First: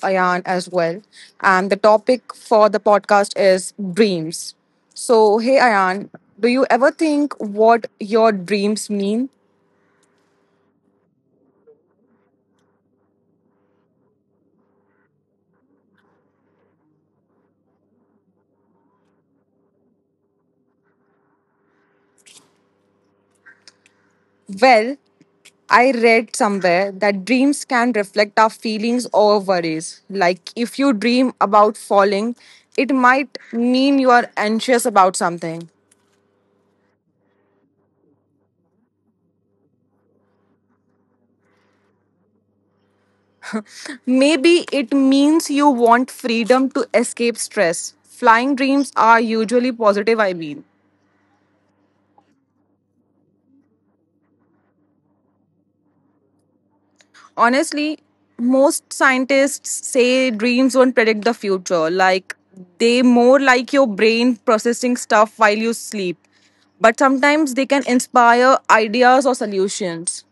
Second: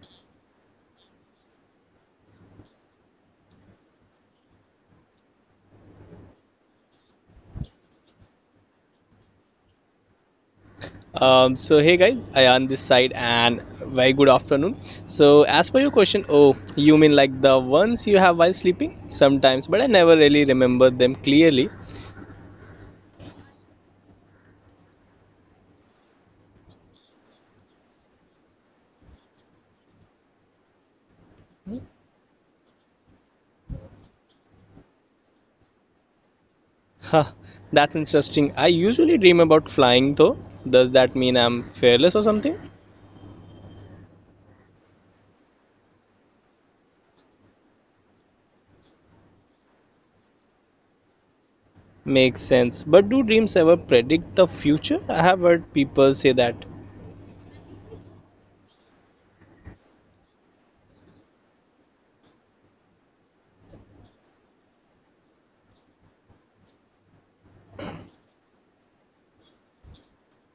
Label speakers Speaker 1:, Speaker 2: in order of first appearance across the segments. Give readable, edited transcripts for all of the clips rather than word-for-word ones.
Speaker 1: Ayan as well. And the topic for the podcast is dreams. So hey Ayan, do you ever think what your dreams mean?
Speaker 2: So hey guys, Ayan this side and very good afternoon. So as per your question, oh, you mean like the ones you have while sleeping? Sometimes, but I never really remember them clearly.
Speaker 1: Well, I read somewhere that dreams can reflect our feelings or worries. Like if you dream about falling, it might mean you are anxious about something.
Speaker 2: Huh, that's interesting. I usually dream about flying though. Does that mean I'm fearless or something?
Speaker 1: Maybe it means you want freedom to escape stress. Flying dreams are usually positive, I mean.
Speaker 2: Makes sense. But do dreams ever predict the future? I have heard people say that.
Speaker 1: Honestly, most scientists say dreams don't predict the future. Like, they more like your brain processing stuff while you sleep. But sometimes they can inspire ideas or solutions.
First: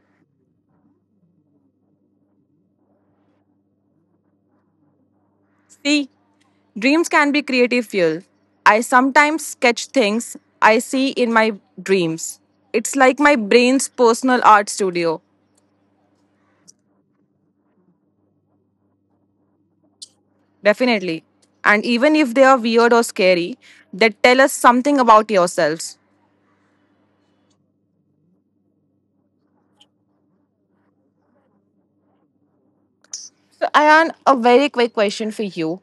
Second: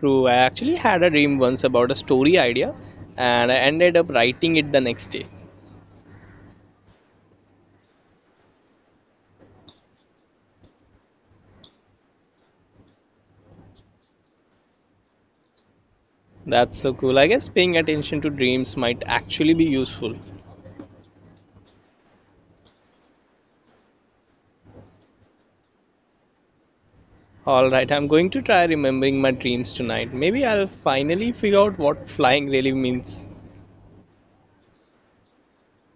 Speaker 2: True, I actually had a dream once about a story idea and I ended up writing it the next day.
Speaker 1: See, dreams can be creative fuel. I sometimes sketch things I see in my dreams. It's like my brain's personal art studio.
Speaker 2: That's so cool. I guess paying attention to dreams might actually be useful.
Speaker 1: Definitely. And even if they are weird or scary, they tell us something about yourselves.
Speaker 2: Alright, I'm going to try remembering my dreams tonight. Maybe I'll finally figure out what flying really means.
Speaker 1: So, Ayan, a very quick question for you.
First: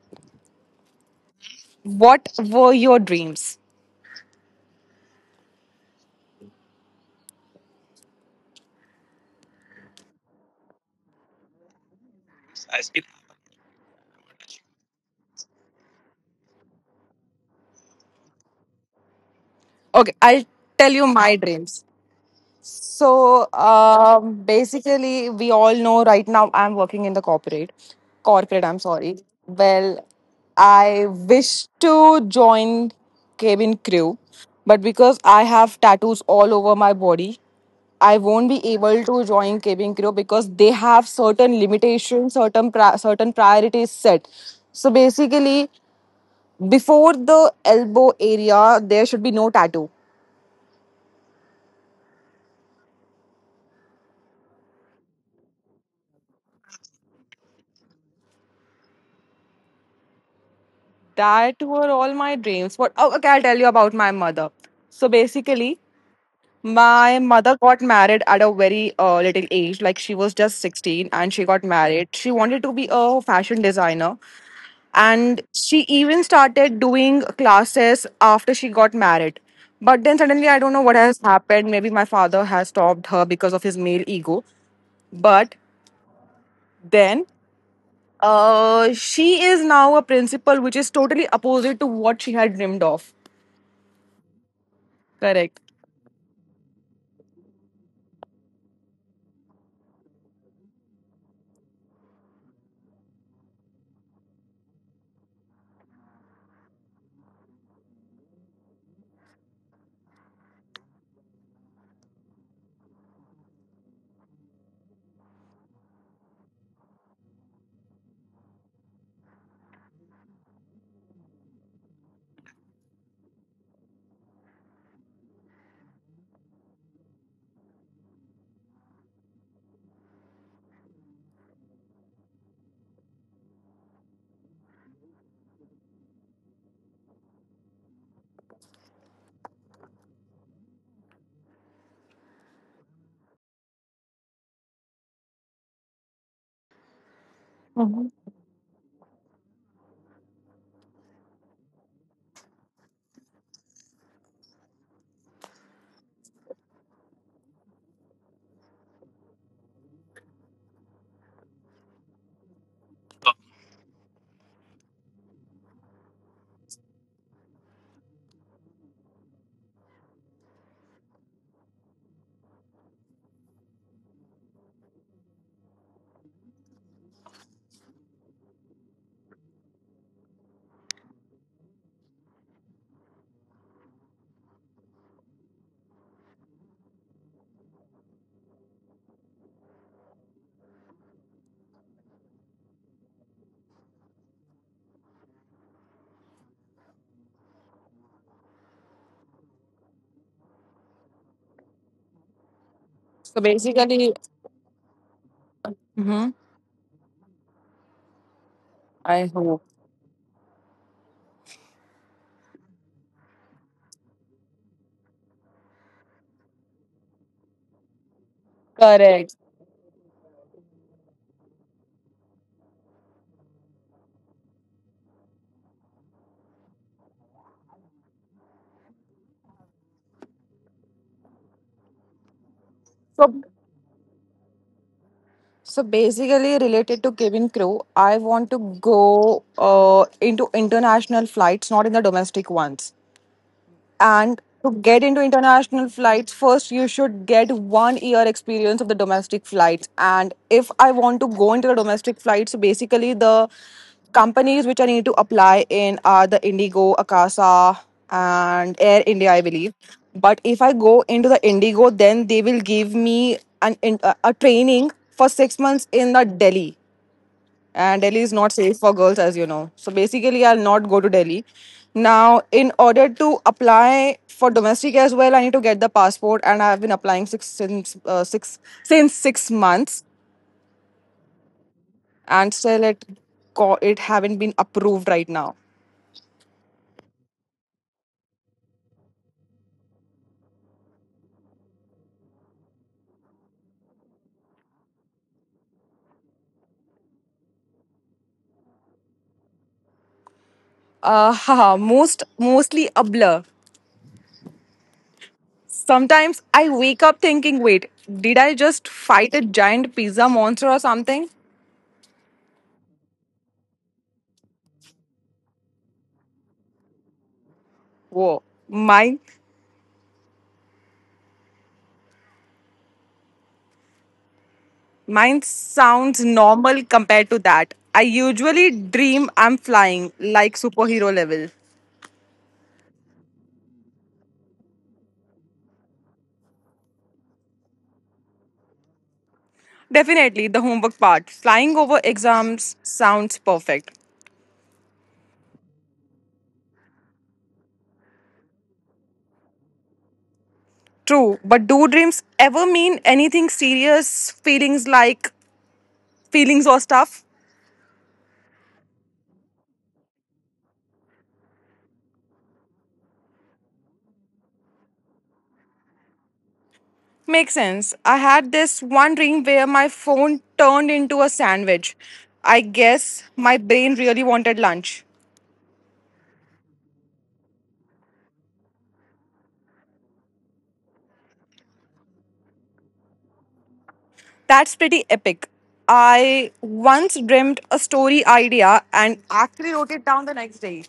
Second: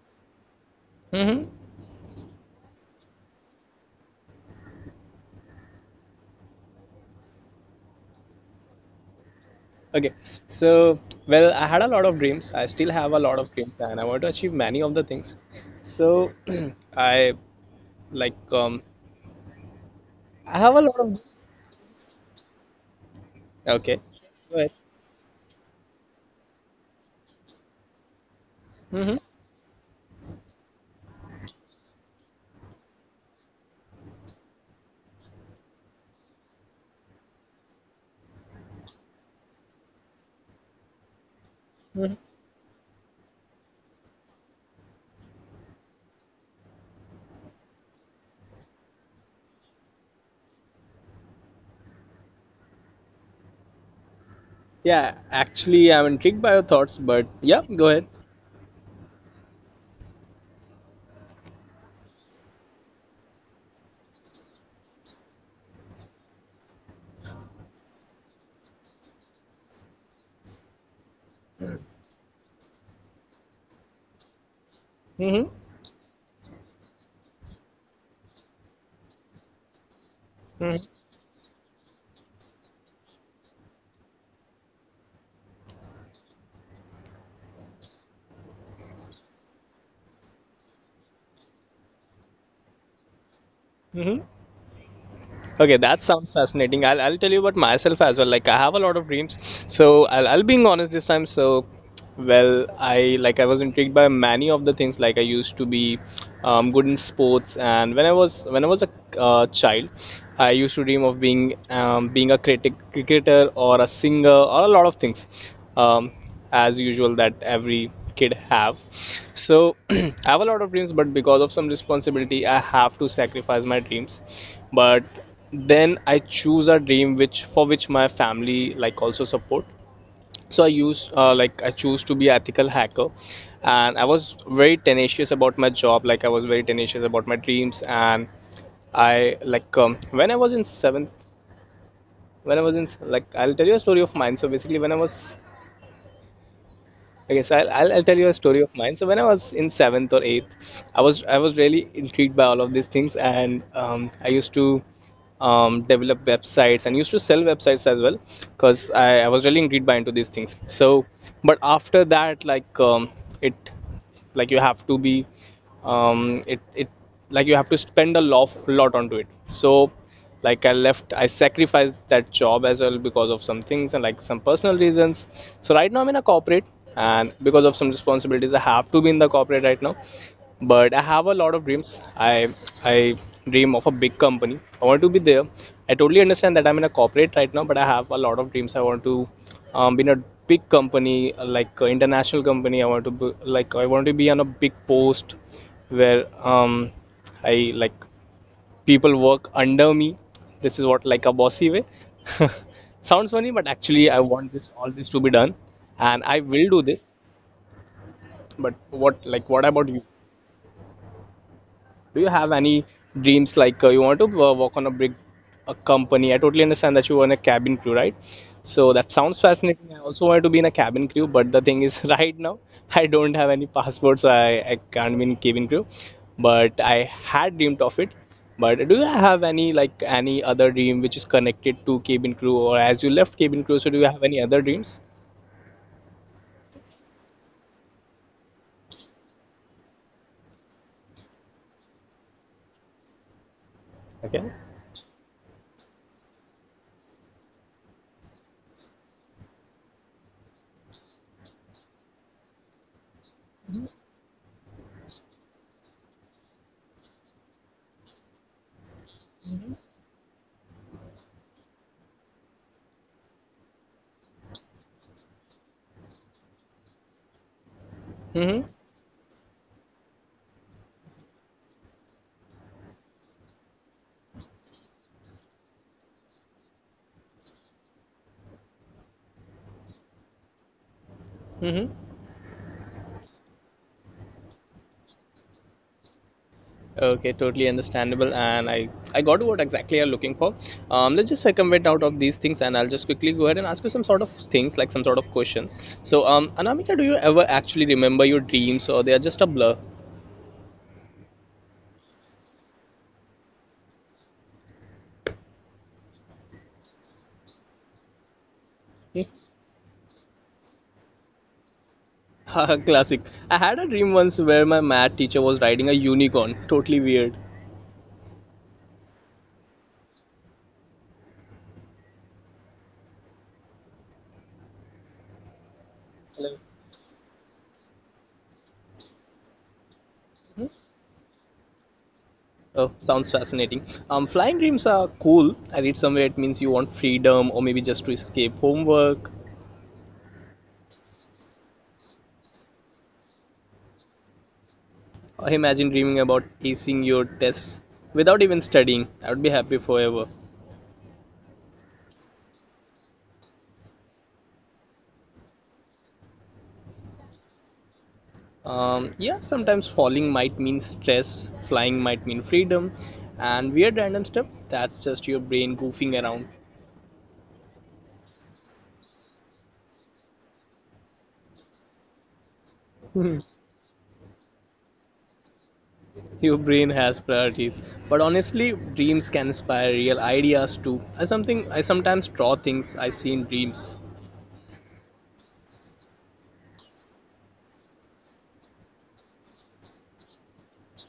Speaker 2: Mm-hmm.
Speaker 1: What were your dreams?
Speaker 2: Okay, so, well, I had a lot of dreams. I still have a lot of dreams, and I want to achieve many of the things. So, I like,
Speaker 1: Okay, I'll
Speaker 2: I have a
Speaker 1: tell
Speaker 2: lot of
Speaker 1: you my
Speaker 2: dreams.
Speaker 1: dreams. So
Speaker 2: Okay,
Speaker 1: um,
Speaker 2: go ahead.
Speaker 1: basically, we all know right now I'm working in the corporate. Corporate, I'm
Speaker 2: Mm-hmm.
Speaker 1: sorry. Well, I wish to join cabin crew, but because I have tattoos all over my body, I won't be able to join cabin crew because they have certain
Speaker 2: Hmm.
Speaker 1: limitations, certain priorities set. So basically, before the elbow area, there should be no tattoo
Speaker 2: Yeah, actually, I'm intrigued by your thoughts, but yeah, go ahead.
Speaker 1: that were all my dreams. What? Oh, okay, I'll tell you about my mother. So basically, my mother got married at a very little age. Like she was just 16 and she got married. She wanted to be a fashion designer and
Speaker 2: Mm-hmm.
Speaker 1: she even started doing classes after she got married. But then suddenly, I don't know
Speaker 2: Mm-hmm.
Speaker 1: what has happened. Maybe my father has stopped her because of his male ego. But then she is now a principal, which is totally opposite to what she had dreamed of.
Speaker 2: Mm-hmm.
Speaker 1: Correct.
Speaker 2: Okay, that sounds fascinating. I'll tell you about myself as well. Like, I have a lot of dreams. So, I'll being honest this time. So, well, I like I was intrigued by many of the things. Like I used to be good in sports, and when I was a child, I used to dream of being a critic, cricketer or a singer or a lot of things, as usual that every kid have. So I have a lot of dreams, but because of some responsibility, I have to sacrifice my dreams. But then I choose a dream which for which my family like also support. So i use uh, like I choose to be ethical hacker, and I was very tenacious about my job, like I was very tenacious about my dreams. And I, like, when I was in seventh, when I was in like I'll tell you a story of mine. So basically, when I was, I guess, I'll tell you a story of mine. So when I was in seventh or eighth, I was really intrigued by all of these things, and I used to develop websites and used to sell websites as well, because I was really intrigued by into these things. So, but after that, like, it, like, you have to be, it, like, you have to spend a lot onto it. So, like, I sacrificed that job as well because of some things and like some personal reasons. So right now I'm in a corporate, and because of some responsibilities I have to be in the corporate right now. But I have a lot of dreams. I dream of a big company. I want to be there. I totally understand that I'm in a corporate right now, but I have a lot of dreams. I want to be in a big company, like, international company. I want to be, like I want to be on a big post where, I, like, people work under me. This is what, like, a bossy way. Sounds
Speaker 1: So
Speaker 2: funny, but
Speaker 1: basically,
Speaker 2: actually I want this, all this to be done, and
Speaker 1: mhm.
Speaker 2: I will do this. But
Speaker 1: I
Speaker 2: what, like,
Speaker 1: hope.
Speaker 2: what about you? Do you have any dreams like, you want to work on a big a company? I totally understand that you want a cabin crew, right? So that
Speaker 1: Correct.
Speaker 2: sounds fascinating. I also wanted to be in a cabin crew, but the thing is, right now I don't have any passport, so I can't be in cabin crew. But I had dreamed of it. But do you have any, like, any other dream which is connected to cabin crew, or as you left
Speaker 1: So
Speaker 2: cabin crew, so do you have any other dreams?
Speaker 1: so basically, related to cabin crew, I want to go uh, into international flights, not in the domestic ones.
Speaker 2: Okay.
Speaker 1: And to get into international flights, first you should get 1 year experience of the domestic flights. And if I want to go into the domestic flights, basically the companies which I need to apply in are the Indigo, Akasa, and Air India, I believe. But if I go into the Indigo, then they will give me an in- a training for 6 months in the Delhi and Delhi is
Speaker 2: Mm-hmm.
Speaker 1: not safe for girls, as you know. So basically, I'll not go to Delhi. Now, in order to apply for domestic as well, I need to get the passport, and I've been applying six since six since 6 months,
Speaker 2: Mm-hmm.
Speaker 1: and still it haven't been approved right now.
Speaker 2: Okay, totally understandable, and I got what exactly you're looking for. Let's just circumvent out of these things, and I'll just quickly go ahead and ask you some sort of things, like some sort of questions. So, Anamika, do you ever actually remember your dreams, or they are just a blur?
Speaker 1: Haha, most mostly a blur. Sometimes I wake up thinking, wait, did I just
Speaker 2: Hmm?
Speaker 1: fight a giant pizza monster or something?
Speaker 2: Haha, classic. I had a dream once where my math teacher was riding a unicorn. Totally weird.
Speaker 1: Whoa, my Mine sounds normal compared to that. I usually dream I'm flying,
Speaker 2: Hmm?
Speaker 1: like superhero level.
Speaker 2: Oh, sounds fascinating. Flying dreams are cool. I read somewhere it means you want freedom, or maybe just to escape homework.
Speaker 1: Definitely the homework part. Flying over exams sounds perfect.
Speaker 2: Imagine dreaming about acing your tests without even studying. I would be happy forever.
Speaker 1: True, but do dreams ever mean anything serious? Feelings or stuff?
Speaker 2: Yeah, sometimes falling might mean stress, flying might mean freedom, and weird random stuff that's just your brain goofing around.
Speaker 1: Makes sense. I had this one dream where my phone turned into a sandwich. I guess my brain really wanted lunch.
Speaker 2: Your brain has priorities, but honestly, dreams can inspire real ideas too. I sometimes draw things I see in dreams.
Speaker 1: That's pretty epic. I once dreamt a story idea and actually wrote it down the next day.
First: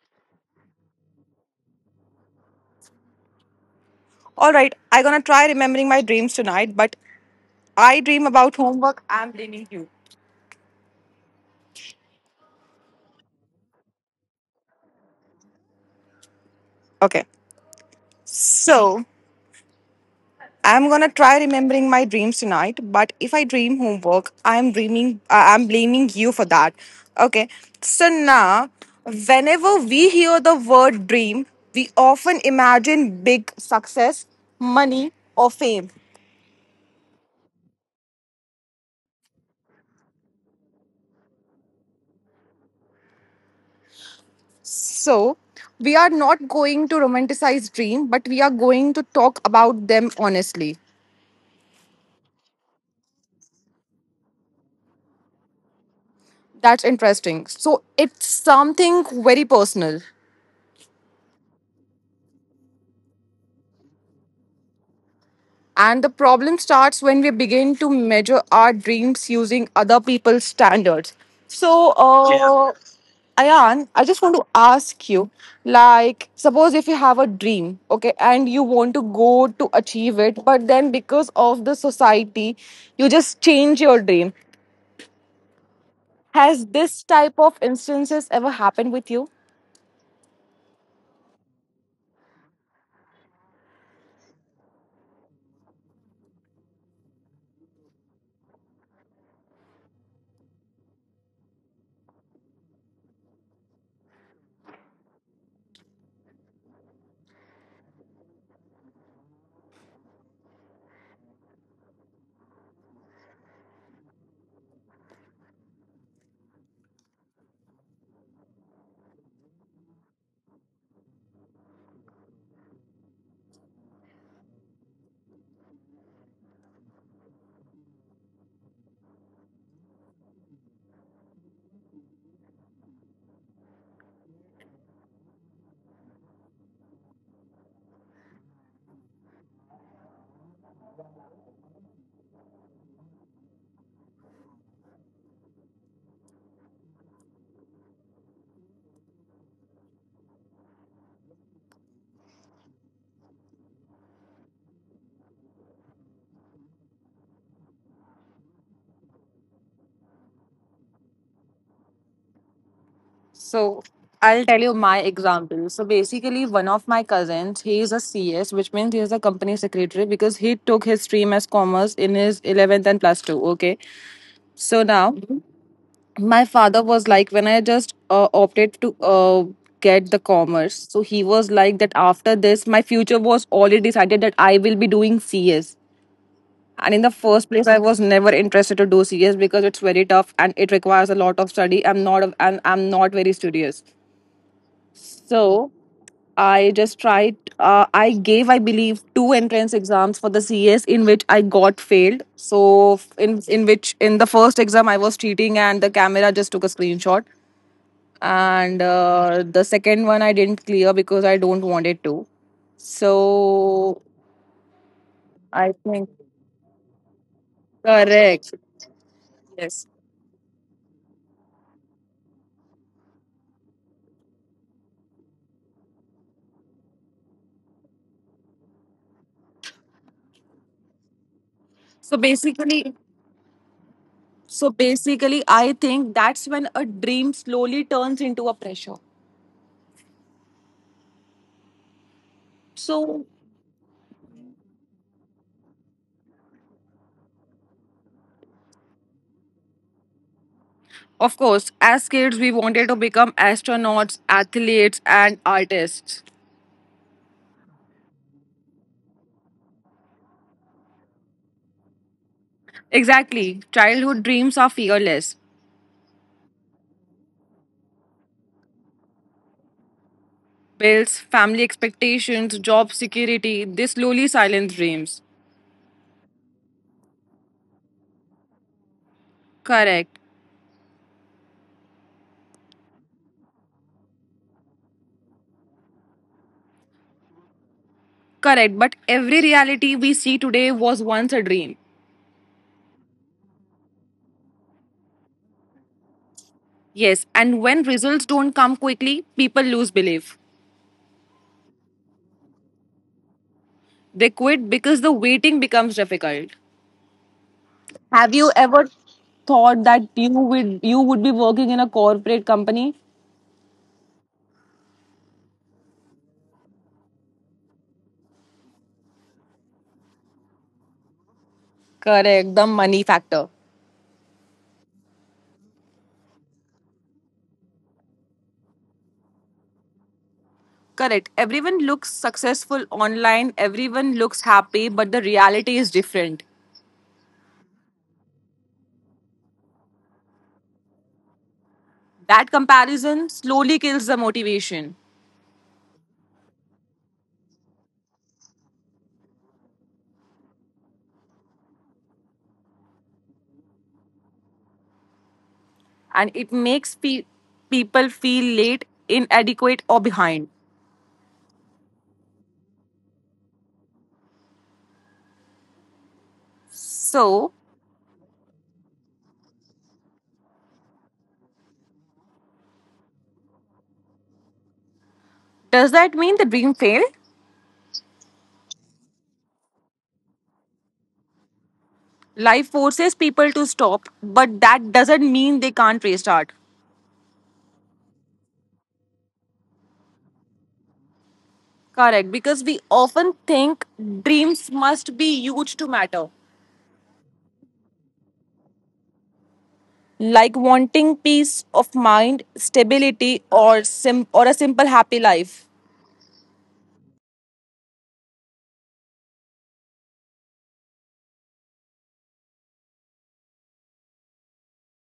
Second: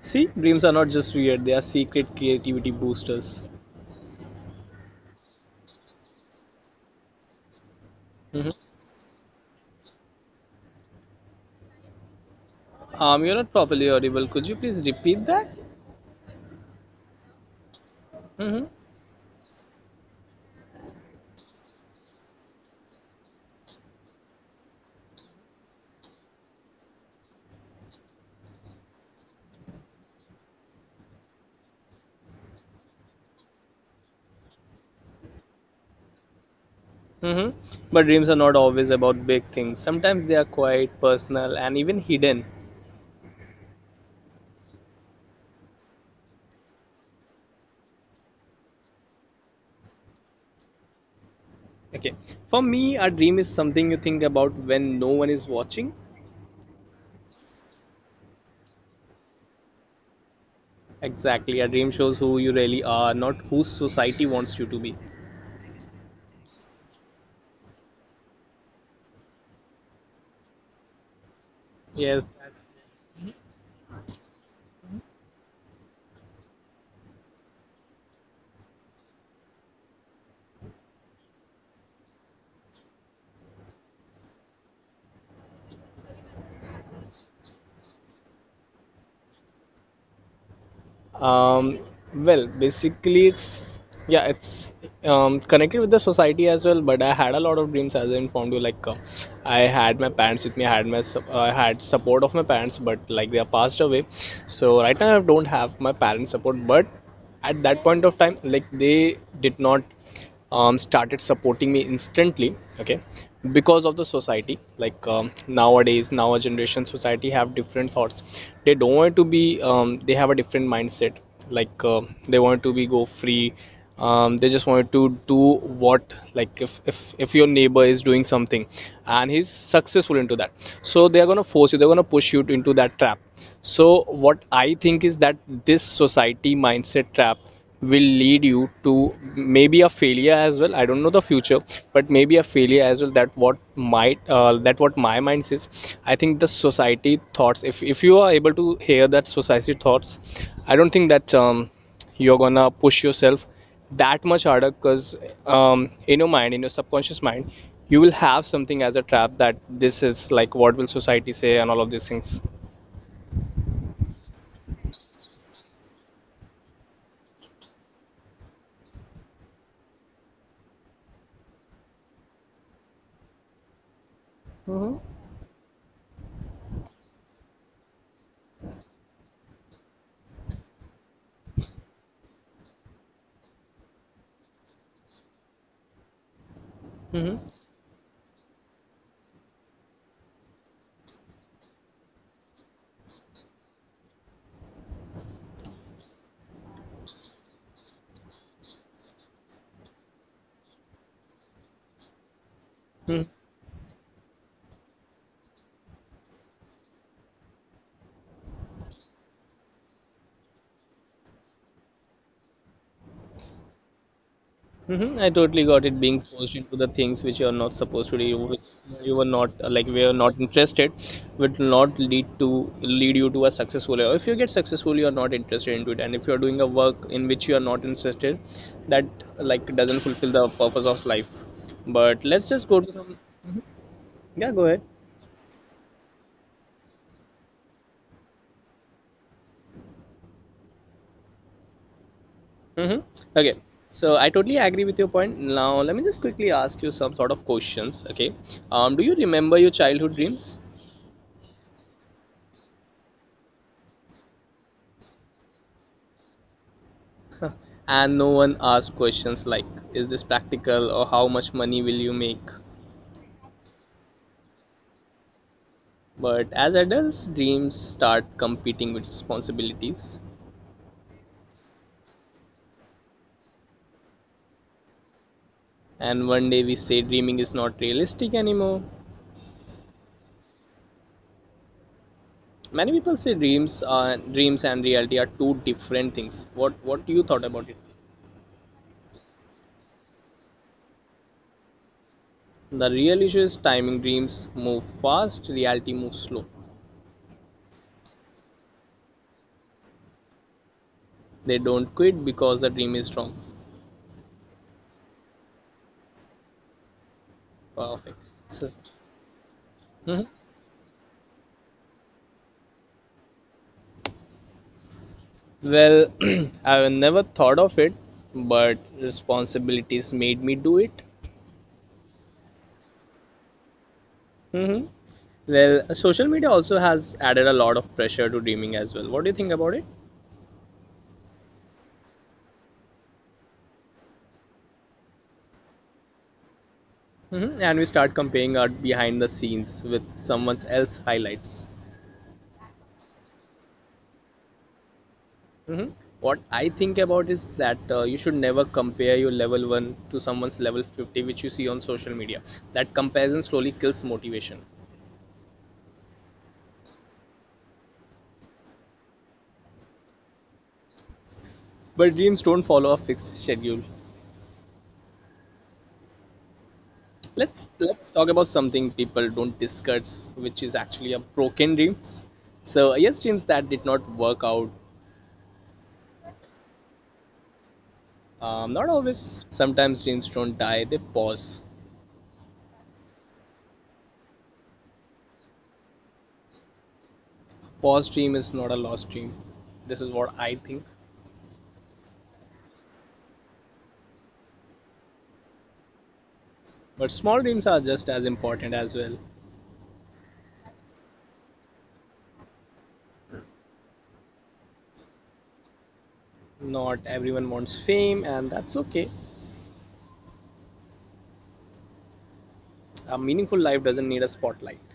Speaker 2: See, dreams are not just weird; they are secret creativity boosters.
Speaker 1: All right, I'm gonna try remembering my dreams tonight, but I dream
Speaker 2: Mhm.
Speaker 1: about homework. I'm blaming you.
Speaker 2: You're not properly audible. Could you please repeat that?
Speaker 1: Okay,
Speaker 2: Hmm.
Speaker 1: so I'm gonna try remembering my dreams tonight, but if I dream homework, I'm blaming you for that. Okay, so now whenever we hear the word dream, we often imagine big success, money, or fame.
Speaker 2: Hmm. But dreams are not always about big things. Sometimes they are quiet, personal, and even hidden.
Speaker 1: So, we are not going to romanticize dream, but we are going to talk about them honestly.
Speaker 2: Okay. For me, a dream is something you think about when no one is watching.
Speaker 1: That's interesting. So, it's something very personal.
Speaker 2: Exactly. A dream shows who you really are, not who society wants you to be.
Speaker 1: And the problem starts when we begin to measure our dreams using other people's standards. So,
Speaker 2: Yes.
Speaker 1: Ayan, I just want to ask you like, suppose if you have a dream, okay, and you want to go to achieve it, but then because of the society, you just change your dream. Has this type of instances ever happened with you?
Speaker 2: um well, basically, it's connected with the society as well. But I had a lot of dreams, as I informed you. Like, I had my parents with me. I had support of my parents, but like they are passed away. So right now I don't have my parents support, but at that point of time, like, they did not started supporting me instantly. Okay, because of the society. Like, nowadays, now our generation society have different thoughts. They don't want to be, they have a different mindset. Like, they want to be go free. They just want to do what, like, if your neighbor is doing something and he's successful into that, so they are going to force you, they're going to push you into that trap. So what I think is that this society mindset trap will lead you to maybe a failure as well. I don't know the future, but maybe a failure as well. That what might, that what my mind says. I think the society thoughts, if you are able to hear that society thoughts, I don't think that, you're gonna push yourself that much harder, because, in your subconscious mind, you will have something as a trap that this is like what will society say and all of these things.
Speaker 1: So I'll tell you my example. So basically, one of my cousins, he is a CS, which means he is a company secretary because he took his stream as commerce in his 11th and plus two. Okay. So now, mhm, my father was like, when I just opted to get the commerce, so he was like, that after this, my future was already decided that I will be doing CS. And in the first
Speaker 2: Mm-hmm.
Speaker 1: place, I was never interested to do CS because it's very tough and it requires a lot of study. I'm not very studious. So I just tried. I gave, I believe, two entrance exams for the CS in which I got failed. In the first exam I was cheating and the camera just took a screenshot. And the second one I didn't clear because I don't want it to. So
Speaker 2: Mm-hmm. I
Speaker 1: I
Speaker 2: totally got
Speaker 1: think
Speaker 2: it, being forced into the things which you are not supposed to do,
Speaker 1: correct.
Speaker 2: which you were not uh,
Speaker 1: Yes.
Speaker 2: like were not interested, will not lead you to a successful. Or if you get successful, you are not interested into it, and if you are doing a work in which you are not interested, that, like, doesn't fulfill the purpose of life.
Speaker 1: So
Speaker 2: But let's just go to
Speaker 1: basically,
Speaker 2: some. Mhm. Yeah, go
Speaker 1: So
Speaker 2: ahead.
Speaker 1: basically, I think that's when a dream slowly turns into a pressure.
Speaker 2: Mm-hmm.
Speaker 1: So,
Speaker 2: Okay. So I totally agree with your point. Now let me just quickly ask you some sort of questions. Okay. Do you remember your childhood dreams?
Speaker 1: of course, as kids, we wanted to become astronauts, athletes, and artists.
Speaker 2: And no one asks questions like, is this practical, or how much money will you make?
Speaker 1: Exactly. Childhood dreams are fearless.
Speaker 2: But as adults, dreams start competing with responsibilities,
Speaker 1: Bills, family expectations, job security, they slowly silence dreams.
Speaker 2: and one day we say dreaming is not realistic anymore.
Speaker 1: Correct.
Speaker 2: Many people say dreams are dreams and reality are two different things. What you thought about it?
Speaker 1: Correct. But every reality we see today was once a dream.
Speaker 2: The real issue is timing. Dreams move fast, reality moves slow.
Speaker 1: Yes. And when results don't come quickly, people lose belief.
Speaker 2: They don't quit because the dream is strong.
Speaker 1: They quit because the waiting becomes difficult.
Speaker 2: Perfect.
Speaker 1: Have you
Speaker 2: So,
Speaker 1: ever thought that
Speaker 2: mhm.
Speaker 1: you would be working in a corporate company?
Speaker 2: Well, I've never thought of it, but responsibilities made me do it.
Speaker 1: Correct, the money factor.
Speaker 2: Hmm. Well, social media also has added a lot of pressure to dreaming as well. What do you think about it?
Speaker 1: Correct. Everyone looks successful online, everyone looks happy, but the reality is different.
Speaker 2: Hmm. And we start comparing our behind the scenes with someone else's highlights.
Speaker 1: That comparison slowly kills the motivation
Speaker 2: Hmm. What I think about is that, you should never compare your level 1 to someone's level 50, which you see on social media. That comparison slowly kills motivation.
Speaker 1: and it makes people feel late, inadequate, or behind.
Speaker 2: But dreams don't follow a fixed schedule.
Speaker 1: So,
Speaker 2: Let's talk about something people don't discuss, which is actually a broken dreams. So yes, dreams that did not work out.
Speaker 1: does that mean the dream failed?
Speaker 2: Not always. Sometimes dreams don't die, they pause.
Speaker 1: Life forces people to stop, but that doesn't mean they can't restart.
Speaker 2: Pause dream is not a lost dream. This is what I think.
Speaker 1: Correct, because we often think dreams must be huge to matter.
Speaker 2: But small dreams are just as important as well.
Speaker 1: Like wanting peace of mind, stability, or a simple happy life.
Speaker 2: Not everyone wants fame, and that's okay. A meaningful life doesn't need a spotlight.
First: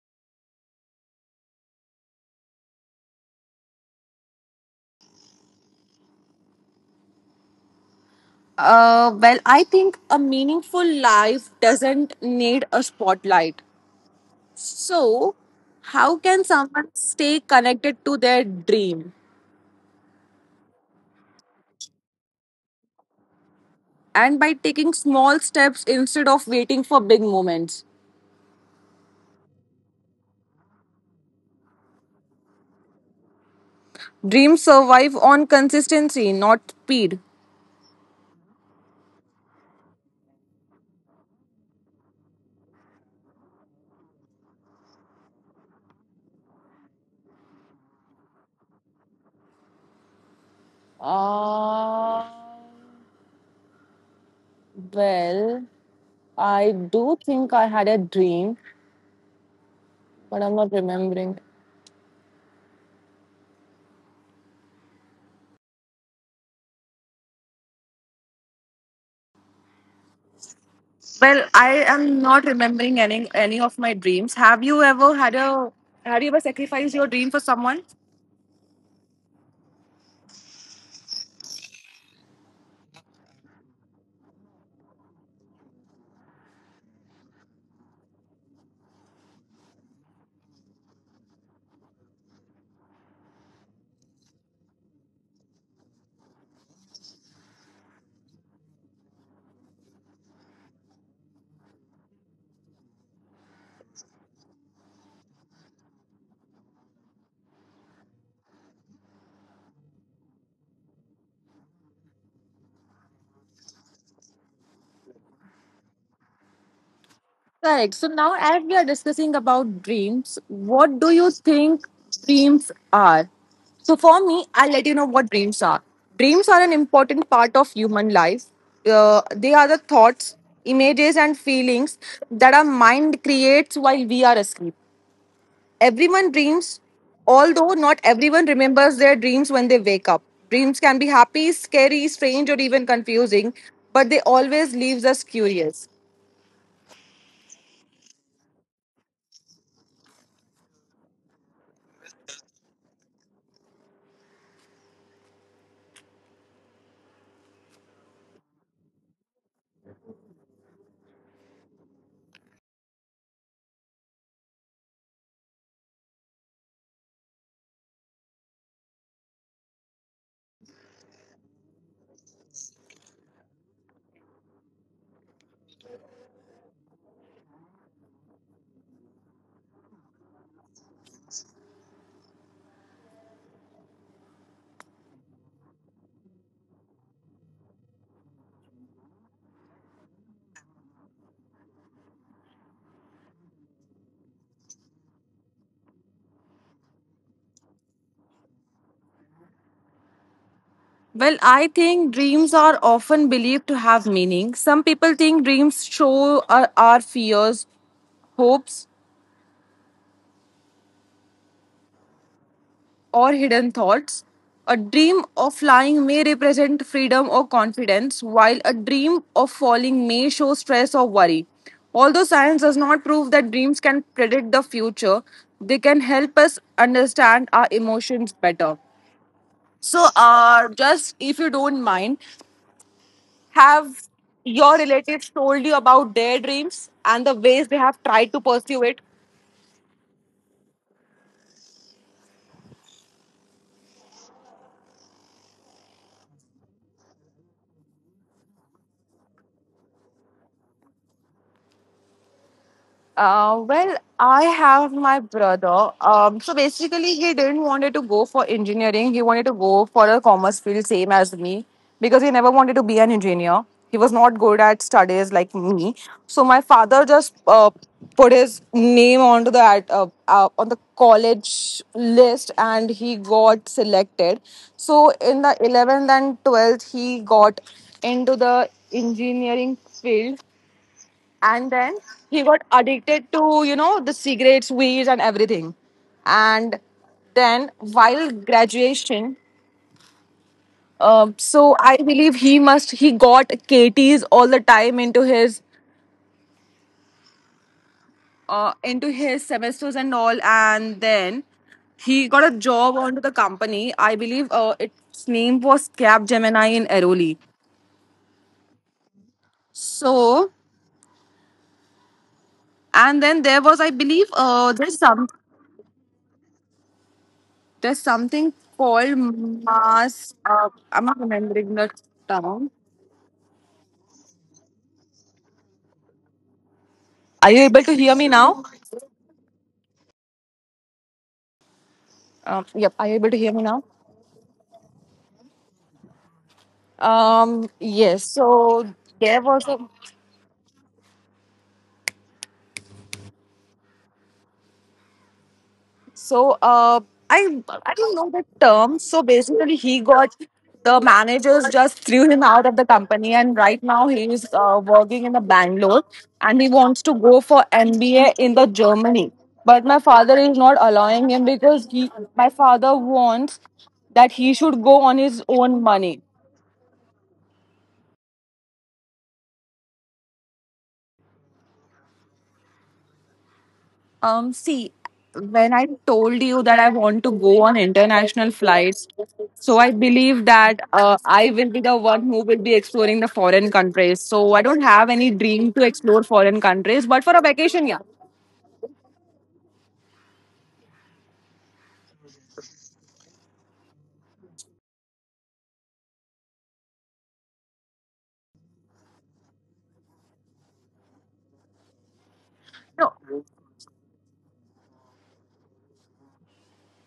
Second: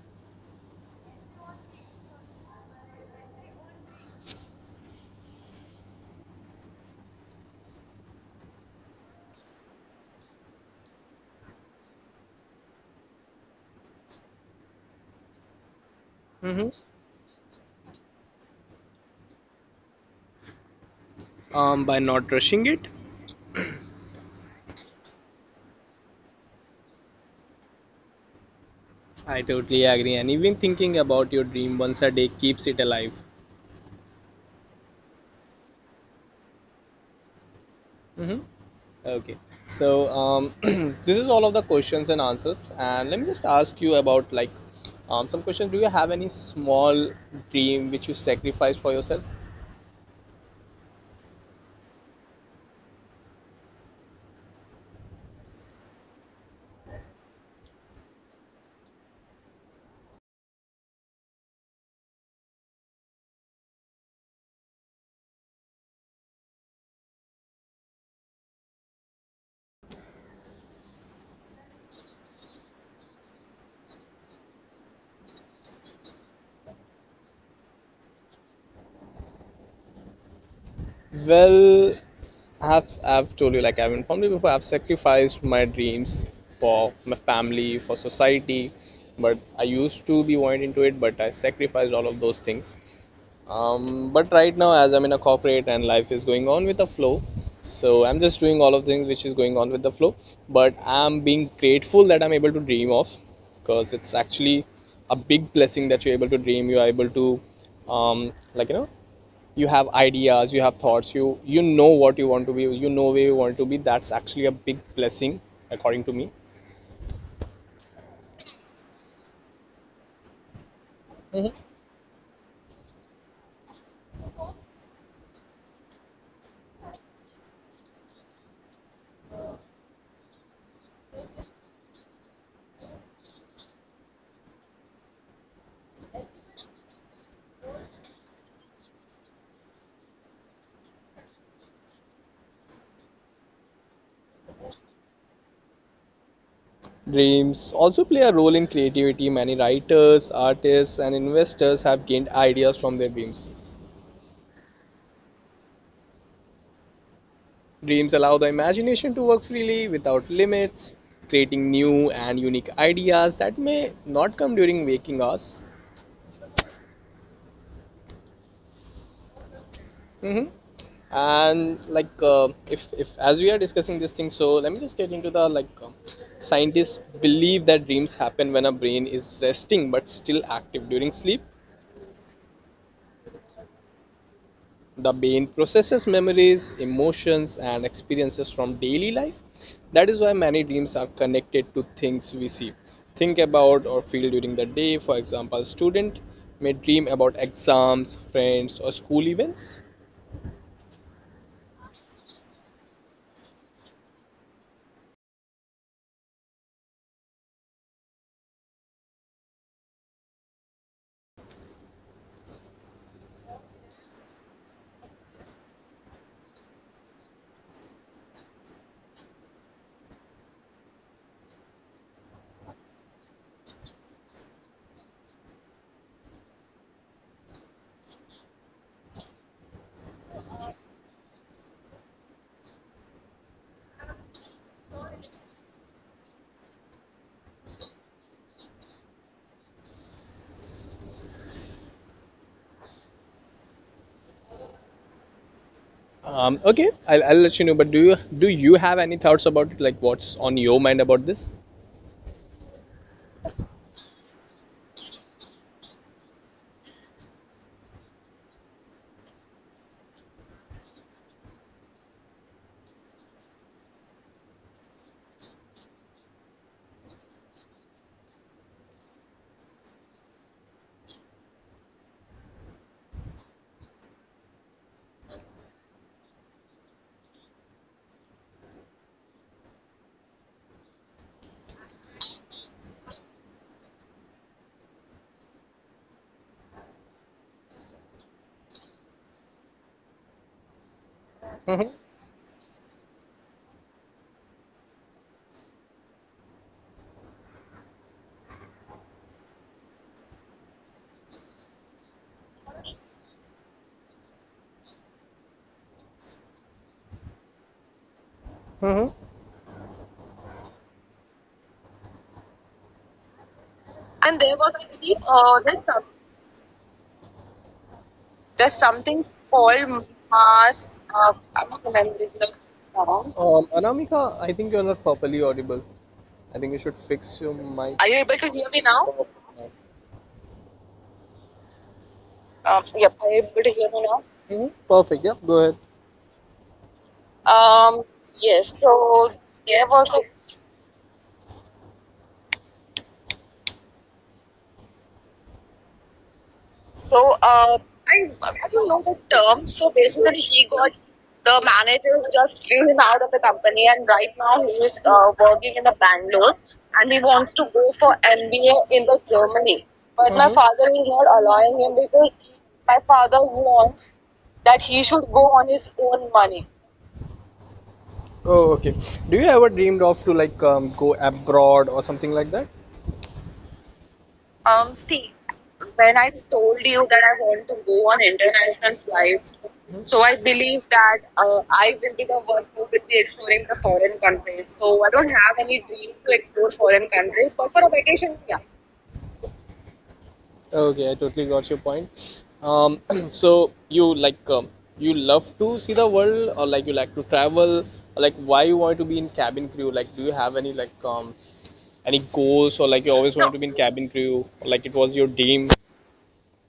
Speaker 1: Well, I think a meaningful life doesn't need a spotlight. So, how can
Speaker 2: Hmm.
Speaker 1: someone stay connected to their dream?
Speaker 2: By not rushing it.
Speaker 1: And by taking small steps instead of waiting for big moments.
Speaker 2: I totally agree, and even thinking about your dream once a day keeps it alive.
Speaker 1: Dreams survive on consistency, not speed.
Speaker 2: Hmm. Okay, so this is all of the questions and answers, and let me just ask you about like some questions. Do you have any small dream which you sacrifice for yourself?
Speaker 1: Uh, Well, I do think I had a dream, but I'm not remembering. Well, I am not remembering any of my dreams. Have you ever sacrificed your dream for someone?
Speaker 2: Well, I've told you, like I've informed you before, I've sacrificed my dreams for my family, for society, but I used to be wanting into it, but I sacrificed all of those things. But right now, as I'm in a corporate and life is going on with the flow, so I'm just doing all of things which is going on with the flow. But I'm being grateful that I'm able to dream of, because it's actually a big blessing that you're able to dream. You are able to, like you have ideas, you have thoughts, you know what you want to be, you know where you want to be. That's actually a big blessing, according to me.
Speaker 1: Correct. So now as we are discussing about dreams, what do you
Speaker 2: Mm-hmm.
Speaker 1: think dreams are? So for me, I'll let you know what dreams are. Dreams are an important part of human life. They are the thoughts, images, and feelings that our mind creates while we are asleep. Everyone dreams, although not everyone remembers their dreams when they wake up. Dreams can be happy, scary, strange, or even confusing, but they always leaves us curious.
Speaker 2: Dreams also play a role in creativity. Many writers, artists, and investors have gained ideas from their dreams. Dreams allow the imagination to work freely without limits, creating new and unique ideas that may not come during waking hours. Hmm. And like, if as we are discussing this thing, so let me just get into the like. Scientists believe that dreams happen when our brain is resting but still active during sleep. The brain processes memories, emotions, and experiences from daily life. That is why many dreams are connected to things we see, think about, or feel during the day. For example, a student may dream about exams, friends, or school events.
Speaker 1: Well, I think dreams are often believed to have meaning. Some people think dreams show our fears, hopes, or hidden thoughts. A dream of flying may represent freedom or confidence, while a dream of falling may show stress or worry. Although science does not prove that dreams can predict the future, they can help us understand our emotions better. So, just if you don't mind, have your relatives told you about their dreams and the ways they have tried to pursue it?
Speaker 2: Okay, I'll let you know. But do you have any thoughts about it? Like, what's on your mind about this?
Speaker 1: Well, I have my brother. So basically, he didn't wanted to go for engineering. He wanted to go for a commerce field, same as me, because he never wanted to be an engineer. He was not good at studies like me. So my father just put his name onto the ad- on the college list, and he got selected. So in the 11th and 12th, he got into the engineering field and then he got addicted to you know the cigarettes weeds and everything and then while graduation so I
Speaker 2: Mm-hmm.
Speaker 1: believe he got kt's all the time into his semesters and all and then he got a job onto the company I believe its name was Cap Gemini in Airoli.
Speaker 2: Mm-hmm.
Speaker 1: So and then there was I believe
Speaker 2: And there
Speaker 1: there's
Speaker 2: was, I
Speaker 1: some.
Speaker 2: believe, there's some.
Speaker 1: There's something
Speaker 2: There's
Speaker 1: called
Speaker 2: something
Speaker 1: Mass.
Speaker 2: called
Speaker 1: I'm not
Speaker 2: mass.
Speaker 1: remembering the
Speaker 2: I don't remember
Speaker 1: town.
Speaker 2: the song. Anamika, I think you're not properly audible. I think you should
Speaker 1: Are you able
Speaker 2: fix
Speaker 1: to
Speaker 2: your
Speaker 1: hear me
Speaker 2: mic. Are
Speaker 1: now?
Speaker 2: you able to hear me now?
Speaker 1: Yep. Are you able to hear
Speaker 2: Yep.
Speaker 1: me
Speaker 2: Are
Speaker 1: now?
Speaker 2: you able to hear me now? Mhm, perfect. Yep. Go ahead. Um,
Speaker 1: Yes.
Speaker 2: yes. So
Speaker 1: So there
Speaker 2: there
Speaker 1: was
Speaker 2: was
Speaker 1: a.
Speaker 2: a
Speaker 1: So
Speaker 2: so
Speaker 1: I I do not know the
Speaker 2: I
Speaker 1: term.
Speaker 2: I
Speaker 1: So
Speaker 2: don't know the
Speaker 1: basically, he
Speaker 2: term. So
Speaker 1: got
Speaker 2: basically,
Speaker 1: the
Speaker 2: he got
Speaker 1: managers
Speaker 2: the
Speaker 1: just threw him out
Speaker 2: managers
Speaker 1: of the
Speaker 2: just threw
Speaker 1: company,
Speaker 2: him
Speaker 1: and
Speaker 2: out of
Speaker 1: right
Speaker 2: the
Speaker 1: now he
Speaker 2: company,
Speaker 1: is
Speaker 2: and right now he
Speaker 1: working in the
Speaker 2: is
Speaker 1: Bangalore,
Speaker 2: working in the
Speaker 1: and he
Speaker 2: Bangalore,
Speaker 1: wants to go
Speaker 2: and he
Speaker 1: for
Speaker 2: wants to
Speaker 1: MBA
Speaker 2: go for
Speaker 1: in the Germany.
Speaker 2: MBA in the
Speaker 1: But my
Speaker 2: Germany.
Speaker 1: father is
Speaker 2: But
Speaker 1: not
Speaker 2: mm-hmm, my, mhm,
Speaker 1: allowing
Speaker 2: father
Speaker 1: him
Speaker 2: is not
Speaker 1: because he,
Speaker 2: allowing him
Speaker 1: my
Speaker 2: because
Speaker 1: father
Speaker 2: he, my
Speaker 1: wants
Speaker 2: father
Speaker 1: that he
Speaker 2: wants
Speaker 1: should go on
Speaker 2: that
Speaker 1: his
Speaker 2: he should
Speaker 1: own
Speaker 2: go on
Speaker 1: money.
Speaker 2: his own money. Oh, okay. Do you ever dreamed of to like go abroad or something like that?
Speaker 1: See, when
Speaker 2: See,
Speaker 1: I told
Speaker 2: when
Speaker 1: you
Speaker 2: I
Speaker 1: that I
Speaker 2: told
Speaker 1: want to
Speaker 2: you
Speaker 1: go
Speaker 2: that
Speaker 1: on
Speaker 2: I want to go
Speaker 1: international
Speaker 2: on
Speaker 1: flights,
Speaker 2: international
Speaker 1: so I
Speaker 2: flights, hmm?
Speaker 1: believe
Speaker 2: So I
Speaker 1: that
Speaker 2: believe
Speaker 1: I
Speaker 2: that
Speaker 1: will be the one
Speaker 2: I
Speaker 1: who
Speaker 2: will
Speaker 1: will
Speaker 2: be
Speaker 1: be
Speaker 2: the one
Speaker 1: exploring
Speaker 2: who
Speaker 1: the
Speaker 2: will be
Speaker 1: foreign
Speaker 2: exploring the
Speaker 1: countries. So
Speaker 2: foreign
Speaker 1: I don't
Speaker 2: countries.
Speaker 1: have any
Speaker 2: So I don't
Speaker 1: dream to
Speaker 2: have any
Speaker 1: explore
Speaker 2: dream
Speaker 1: foreign
Speaker 2: to
Speaker 1: countries,
Speaker 2: explore
Speaker 1: but for a
Speaker 2: foreign
Speaker 1: vacation,
Speaker 2: countries,
Speaker 1: yeah.
Speaker 2: but for a vacation, yeah. Okay, I totally got your point. So you like you love to see the world, or like you like to travel, or like why you want to be in cabin crew? Like, do you have any like any
Speaker 1: No,
Speaker 2: goals, or like you always, no, wanted to be in cabin crew, or like it was your dream?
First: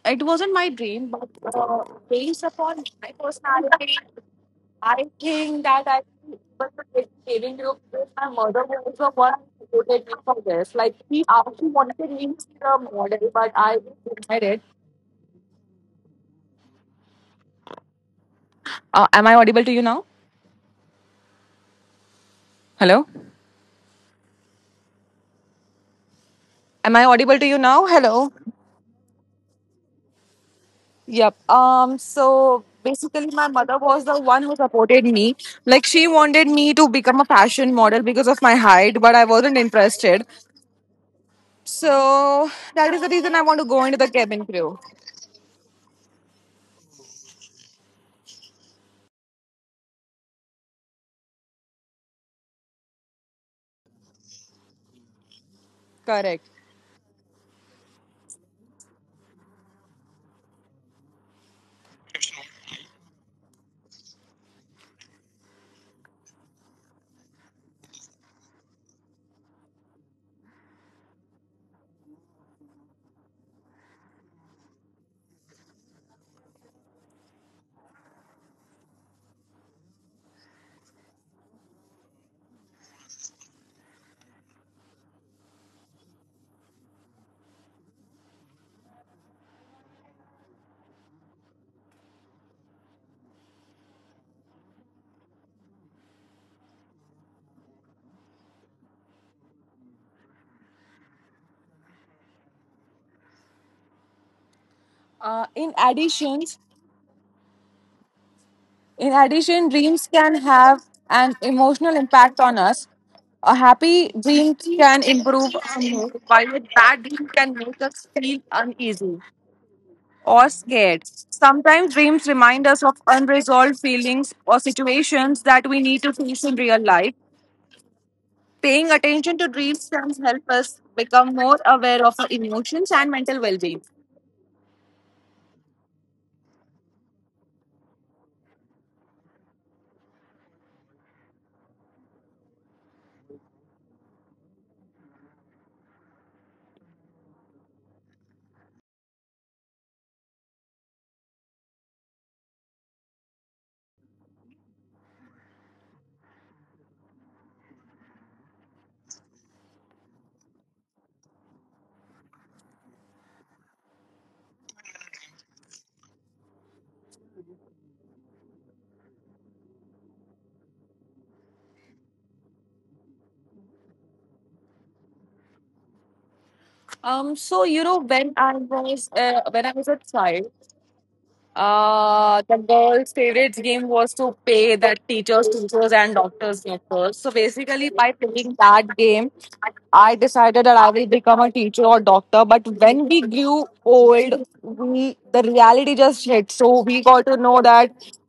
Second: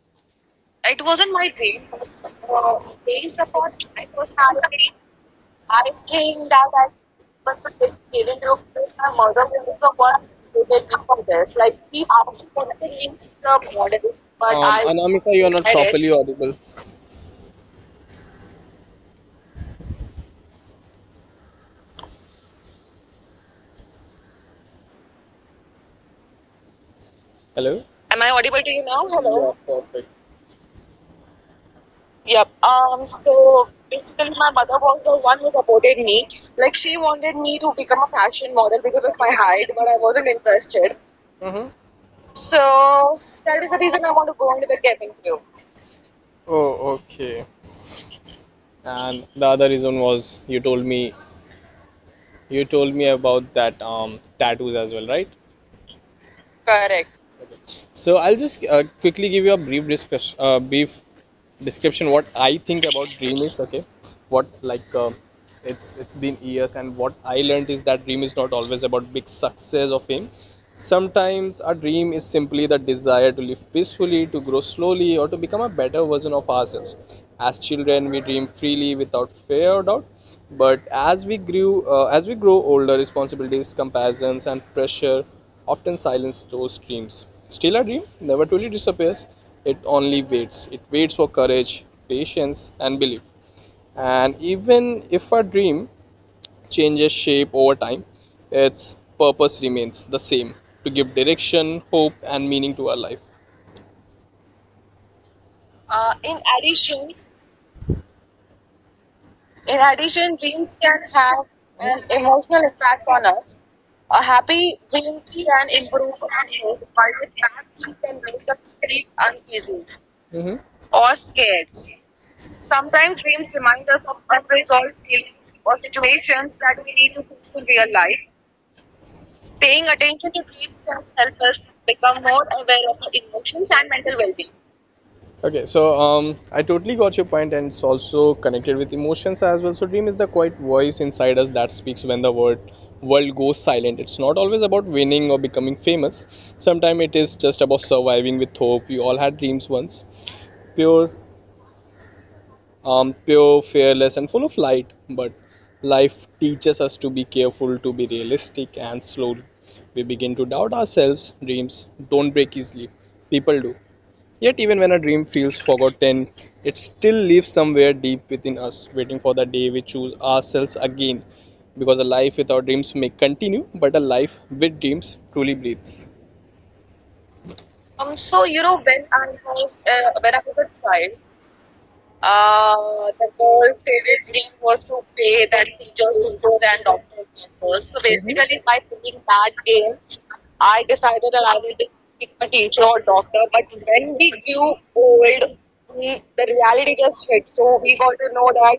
Speaker 1: it wasn't my
Speaker 2: It
Speaker 1: dream, but
Speaker 2: wasn't my
Speaker 1: uh,
Speaker 2: dream.
Speaker 1: based
Speaker 2: uh,
Speaker 1: upon my
Speaker 2: Based upon
Speaker 1: personality,
Speaker 2: I was personality,
Speaker 1: I think
Speaker 2: I
Speaker 1: that I
Speaker 2: think that
Speaker 1: was
Speaker 2: I
Speaker 1: the
Speaker 2: was
Speaker 1: saving
Speaker 2: a
Speaker 1: group
Speaker 2: bit
Speaker 1: with my
Speaker 2: student group
Speaker 1: mother who
Speaker 2: with
Speaker 1: was
Speaker 2: my
Speaker 1: the one
Speaker 2: mother
Speaker 1: who
Speaker 2: was the
Speaker 1: voted me
Speaker 2: one
Speaker 1: for
Speaker 2: who
Speaker 1: this.
Speaker 2: did
Speaker 1: Like,
Speaker 2: for
Speaker 1: she
Speaker 2: this.
Speaker 1: actually
Speaker 2: Like,
Speaker 1: wanted
Speaker 2: he
Speaker 1: me to
Speaker 2: asked me
Speaker 1: be
Speaker 2: for
Speaker 1: the
Speaker 2: the names
Speaker 1: model, but
Speaker 2: the
Speaker 1: I
Speaker 2: model,
Speaker 1: denied
Speaker 2: but
Speaker 1: it.
Speaker 2: I. Anamika, you're not properly audible.
Speaker 1: Am I audible to you now? Hello? Am I audible to you
Speaker 2: Hello?
Speaker 1: now?
Speaker 2: Am I
Speaker 1: Hello?
Speaker 2: audible to you now? Hello? Yeah, perfect.
Speaker 1: Yep. Um,
Speaker 2: Yep.
Speaker 1: so basically my
Speaker 2: So
Speaker 1: mother was the
Speaker 2: basically,
Speaker 1: one
Speaker 2: my
Speaker 1: who
Speaker 2: mother was
Speaker 1: supported
Speaker 2: the one
Speaker 1: me.
Speaker 2: who
Speaker 1: Like
Speaker 2: supported
Speaker 1: she
Speaker 2: me.
Speaker 1: wanted
Speaker 2: Like
Speaker 1: me to
Speaker 2: she
Speaker 1: become a
Speaker 2: wanted me to
Speaker 1: fashion
Speaker 2: become a
Speaker 1: model because of
Speaker 2: fashion
Speaker 1: my
Speaker 2: model because
Speaker 1: height,
Speaker 2: of
Speaker 1: but
Speaker 2: my
Speaker 1: I wasn't
Speaker 2: height, but I wasn't
Speaker 1: interested.
Speaker 2: interested. Mm-hmm.
Speaker 1: So
Speaker 2: So
Speaker 1: that is the reason I
Speaker 2: that
Speaker 1: want to
Speaker 2: is the
Speaker 1: go into
Speaker 2: reason I
Speaker 1: the
Speaker 2: want to
Speaker 1: cabin
Speaker 2: go into the
Speaker 1: crew.
Speaker 2: cabin crew. Oh, okay. And the other reason was you told me about that tattoos as well, right?
Speaker 1: Correct.
Speaker 2: Correct. Okay. So I'll just quickly give you a brief discuss, brief description what I think about dream is okay. What like it's been years, and what I learned is that dream is not always about big success or fame. Sometimes our dream is simply the desire to live peacefully, to grow slowly, or to become a better version of ourselves. As children we dream freely without fear or doubt, but as we grow older, responsibilities, comparisons, and pressure often silence those dreams. Still, a dream never truly disappears, it only waits. It waits for courage, patience, and belief. And even if a dream changes shape over time, its purpose remains the same: to give direction, hope, and meaning to our life.
Speaker 1: Uh, in
Speaker 2: Uh, in
Speaker 1: addition,
Speaker 2: addition,
Speaker 1: in
Speaker 2: in
Speaker 1: addition, dreams
Speaker 2: addition,
Speaker 1: can
Speaker 2: dreams can
Speaker 1: have
Speaker 2: have
Speaker 1: an
Speaker 2: an
Speaker 1: emotional
Speaker 2: emotional
Speaker 1: impact on
Speaker 2: impact
Speaker 1: us.
Speaker 2: on us.
Speaker 1: A
Speaker 2: A
Speaker 1: happy
Speaker 2: happy
Speaker 1: dream can
Speaker 2: Jamesy and
Speaker 1: improve our
Speaker 2: improved
Speaker 1: mood,
Speaker 2: animal
Speaker 1: while a bad
Speaker 2: provided
Speaker 1: dream
Speaker 2: bad
Speaker 1: can
Speaker 2: teeth
Speaker 1: make
Speaker 2: and
Speaker 1: us
Speaker 2: make
Speaker 1: feel
Speaker 2: us feel
Speaker 1: uneasy
Speaker 2: uneasy, mm-hmm,
Speaker 1: or
Speaker 2: or
Speaker 1: scared.
Speaker 2: scared.
Speaker 1: Sometimes dreams remind us
Speaker 2: Sometimes
Speaker 1: of
Speaker 2: dreams remind us of
Speaker 1: unresolved feelings
Speaker 2: unresolved
Speaker 1: or
Speaker 2: feelings or
Speaker 1: situations that we need
Speaker 2: situations
Speaker 1: to
Speaker 2: that we
Speaker 1: face in
Speaker 2: need to
Speaker 1: real
Speaker 2: fix in
Speaker 1: life.
Speaker 2: real life.
Speaker 1: Paying
Speaker 2: Paying
Speaker 1: attention to
Speaker 2: attention to
Speaker 1: dreams can
Speaker 2: dreams can
Speaker 1: help
Speaker 2: help
Speaker 1: us
Speaker 2: us
Speaker 1: become more
Speaker 2: become more
Speaker 1: aware of
Speaker 2: aware
Speaker 1: our
Speaker 2: of our
Speaker 1: emotions
Speaker 2: emotions
Speaker 1: and
Speaker 2: and
Speaker 1: mental
Speaker 2: mental well
Speaker 1: well-being.
Speaker 2: being. Okay, so I totally got your point, and it's also connected with emotions as well. So, dream is the quiet voice inside us that speaks when the world goes silent. It's not always about winning or becoming famous. Sometimes it is just about surviving with hope. We all had dreams once, pure, fearless, and full of light. But life teaches us to be careful, to be realistic, and slowly we begin to doubt ourselves. Dreams don't break easily. People do. Yet, even when a dream feels forgotten, it still lives somewhere deep within us, waiting for the day we choose ourselves again. Because a life without dreams may continue, but a life with dreams truly breathes.
Speaker 1: Um, so you
Speaker 2: So
Speaker 1: know,
Speaker 2: you know,
Speaker 1: when
Speaker 2: when
Speaker 1: I
Speaker 2: I
Speaker 1: was
Speaker 2: was uh, when I
Speaker 1: a
Speaker 2: was a
Speaker 1: child,
Speaker 2: child, uh,
Speaker 1: The
Speaker 2: the
Speaker 1: girls'
Speaker 2: girl's
Speaker 1: favorite
Speaker 2: favorite
Speaker 1: game
Speaker 2: dream
Speaker 1: was
Speaker 2: was
Speaker 1: to
Speaker 2: to
Speaker 1: pay
Speaker 2: play
Speaker 1: that
Speaker 2: that
Speaker 1: teachers,
Speaker 2: teachers,
Speaker 1: teachers,
Speaker 2: teachers,
Speaker 1: and
Speaker 2: and
Speaker 1: doctors,
Speaker 2: doctors game.
Speaker 1: doctors. So
Speaker 2: So hmm,
Speaker 1: basically,
Speaker 2: basically,
Speaker 1: by
Speaker 2: by
Speaker 1: playing
Speaker 2: playing that
Speaker 1: that game,
Speaker 2: game,
Speaker 1: I
Speaker 2: I
Speaker 1: decided
Speaker 2: decided
Speaker 1: that
Speaker 2: that
Speaker 1: I
Speaker 2: I
Speaker 1: will
Speaker 2: will be
Speaker 1: become a teacher
Speaker 2: a
Speaker 1: or
Speaker 2: teacher
Speaker 1: doctor.
Speaker 2: or
Speaker 1: But
Speaker 2: doctor.
Speaker 1: when
Speaker 2: But
Speaker 1: we
Speaker 2: when
Speaker 1: grew
Speaker 2: we grew
Speaker 1: old,
Speaker 2: old,
Speaker 1: we the
Speaker 2: we, the
Speaker 1: reality just
Speaker 2: reality
Speaker 1: hit.
Speaker 2: just
Speaker 1: So
Speaker 2: hit.
Speaker 1: we got
Speaker 2: So
Speaker 1: to
Speaker 2: we
Speaker 1: know
Speaker 2: got to
Speaker 1: that
Speaker 2: know that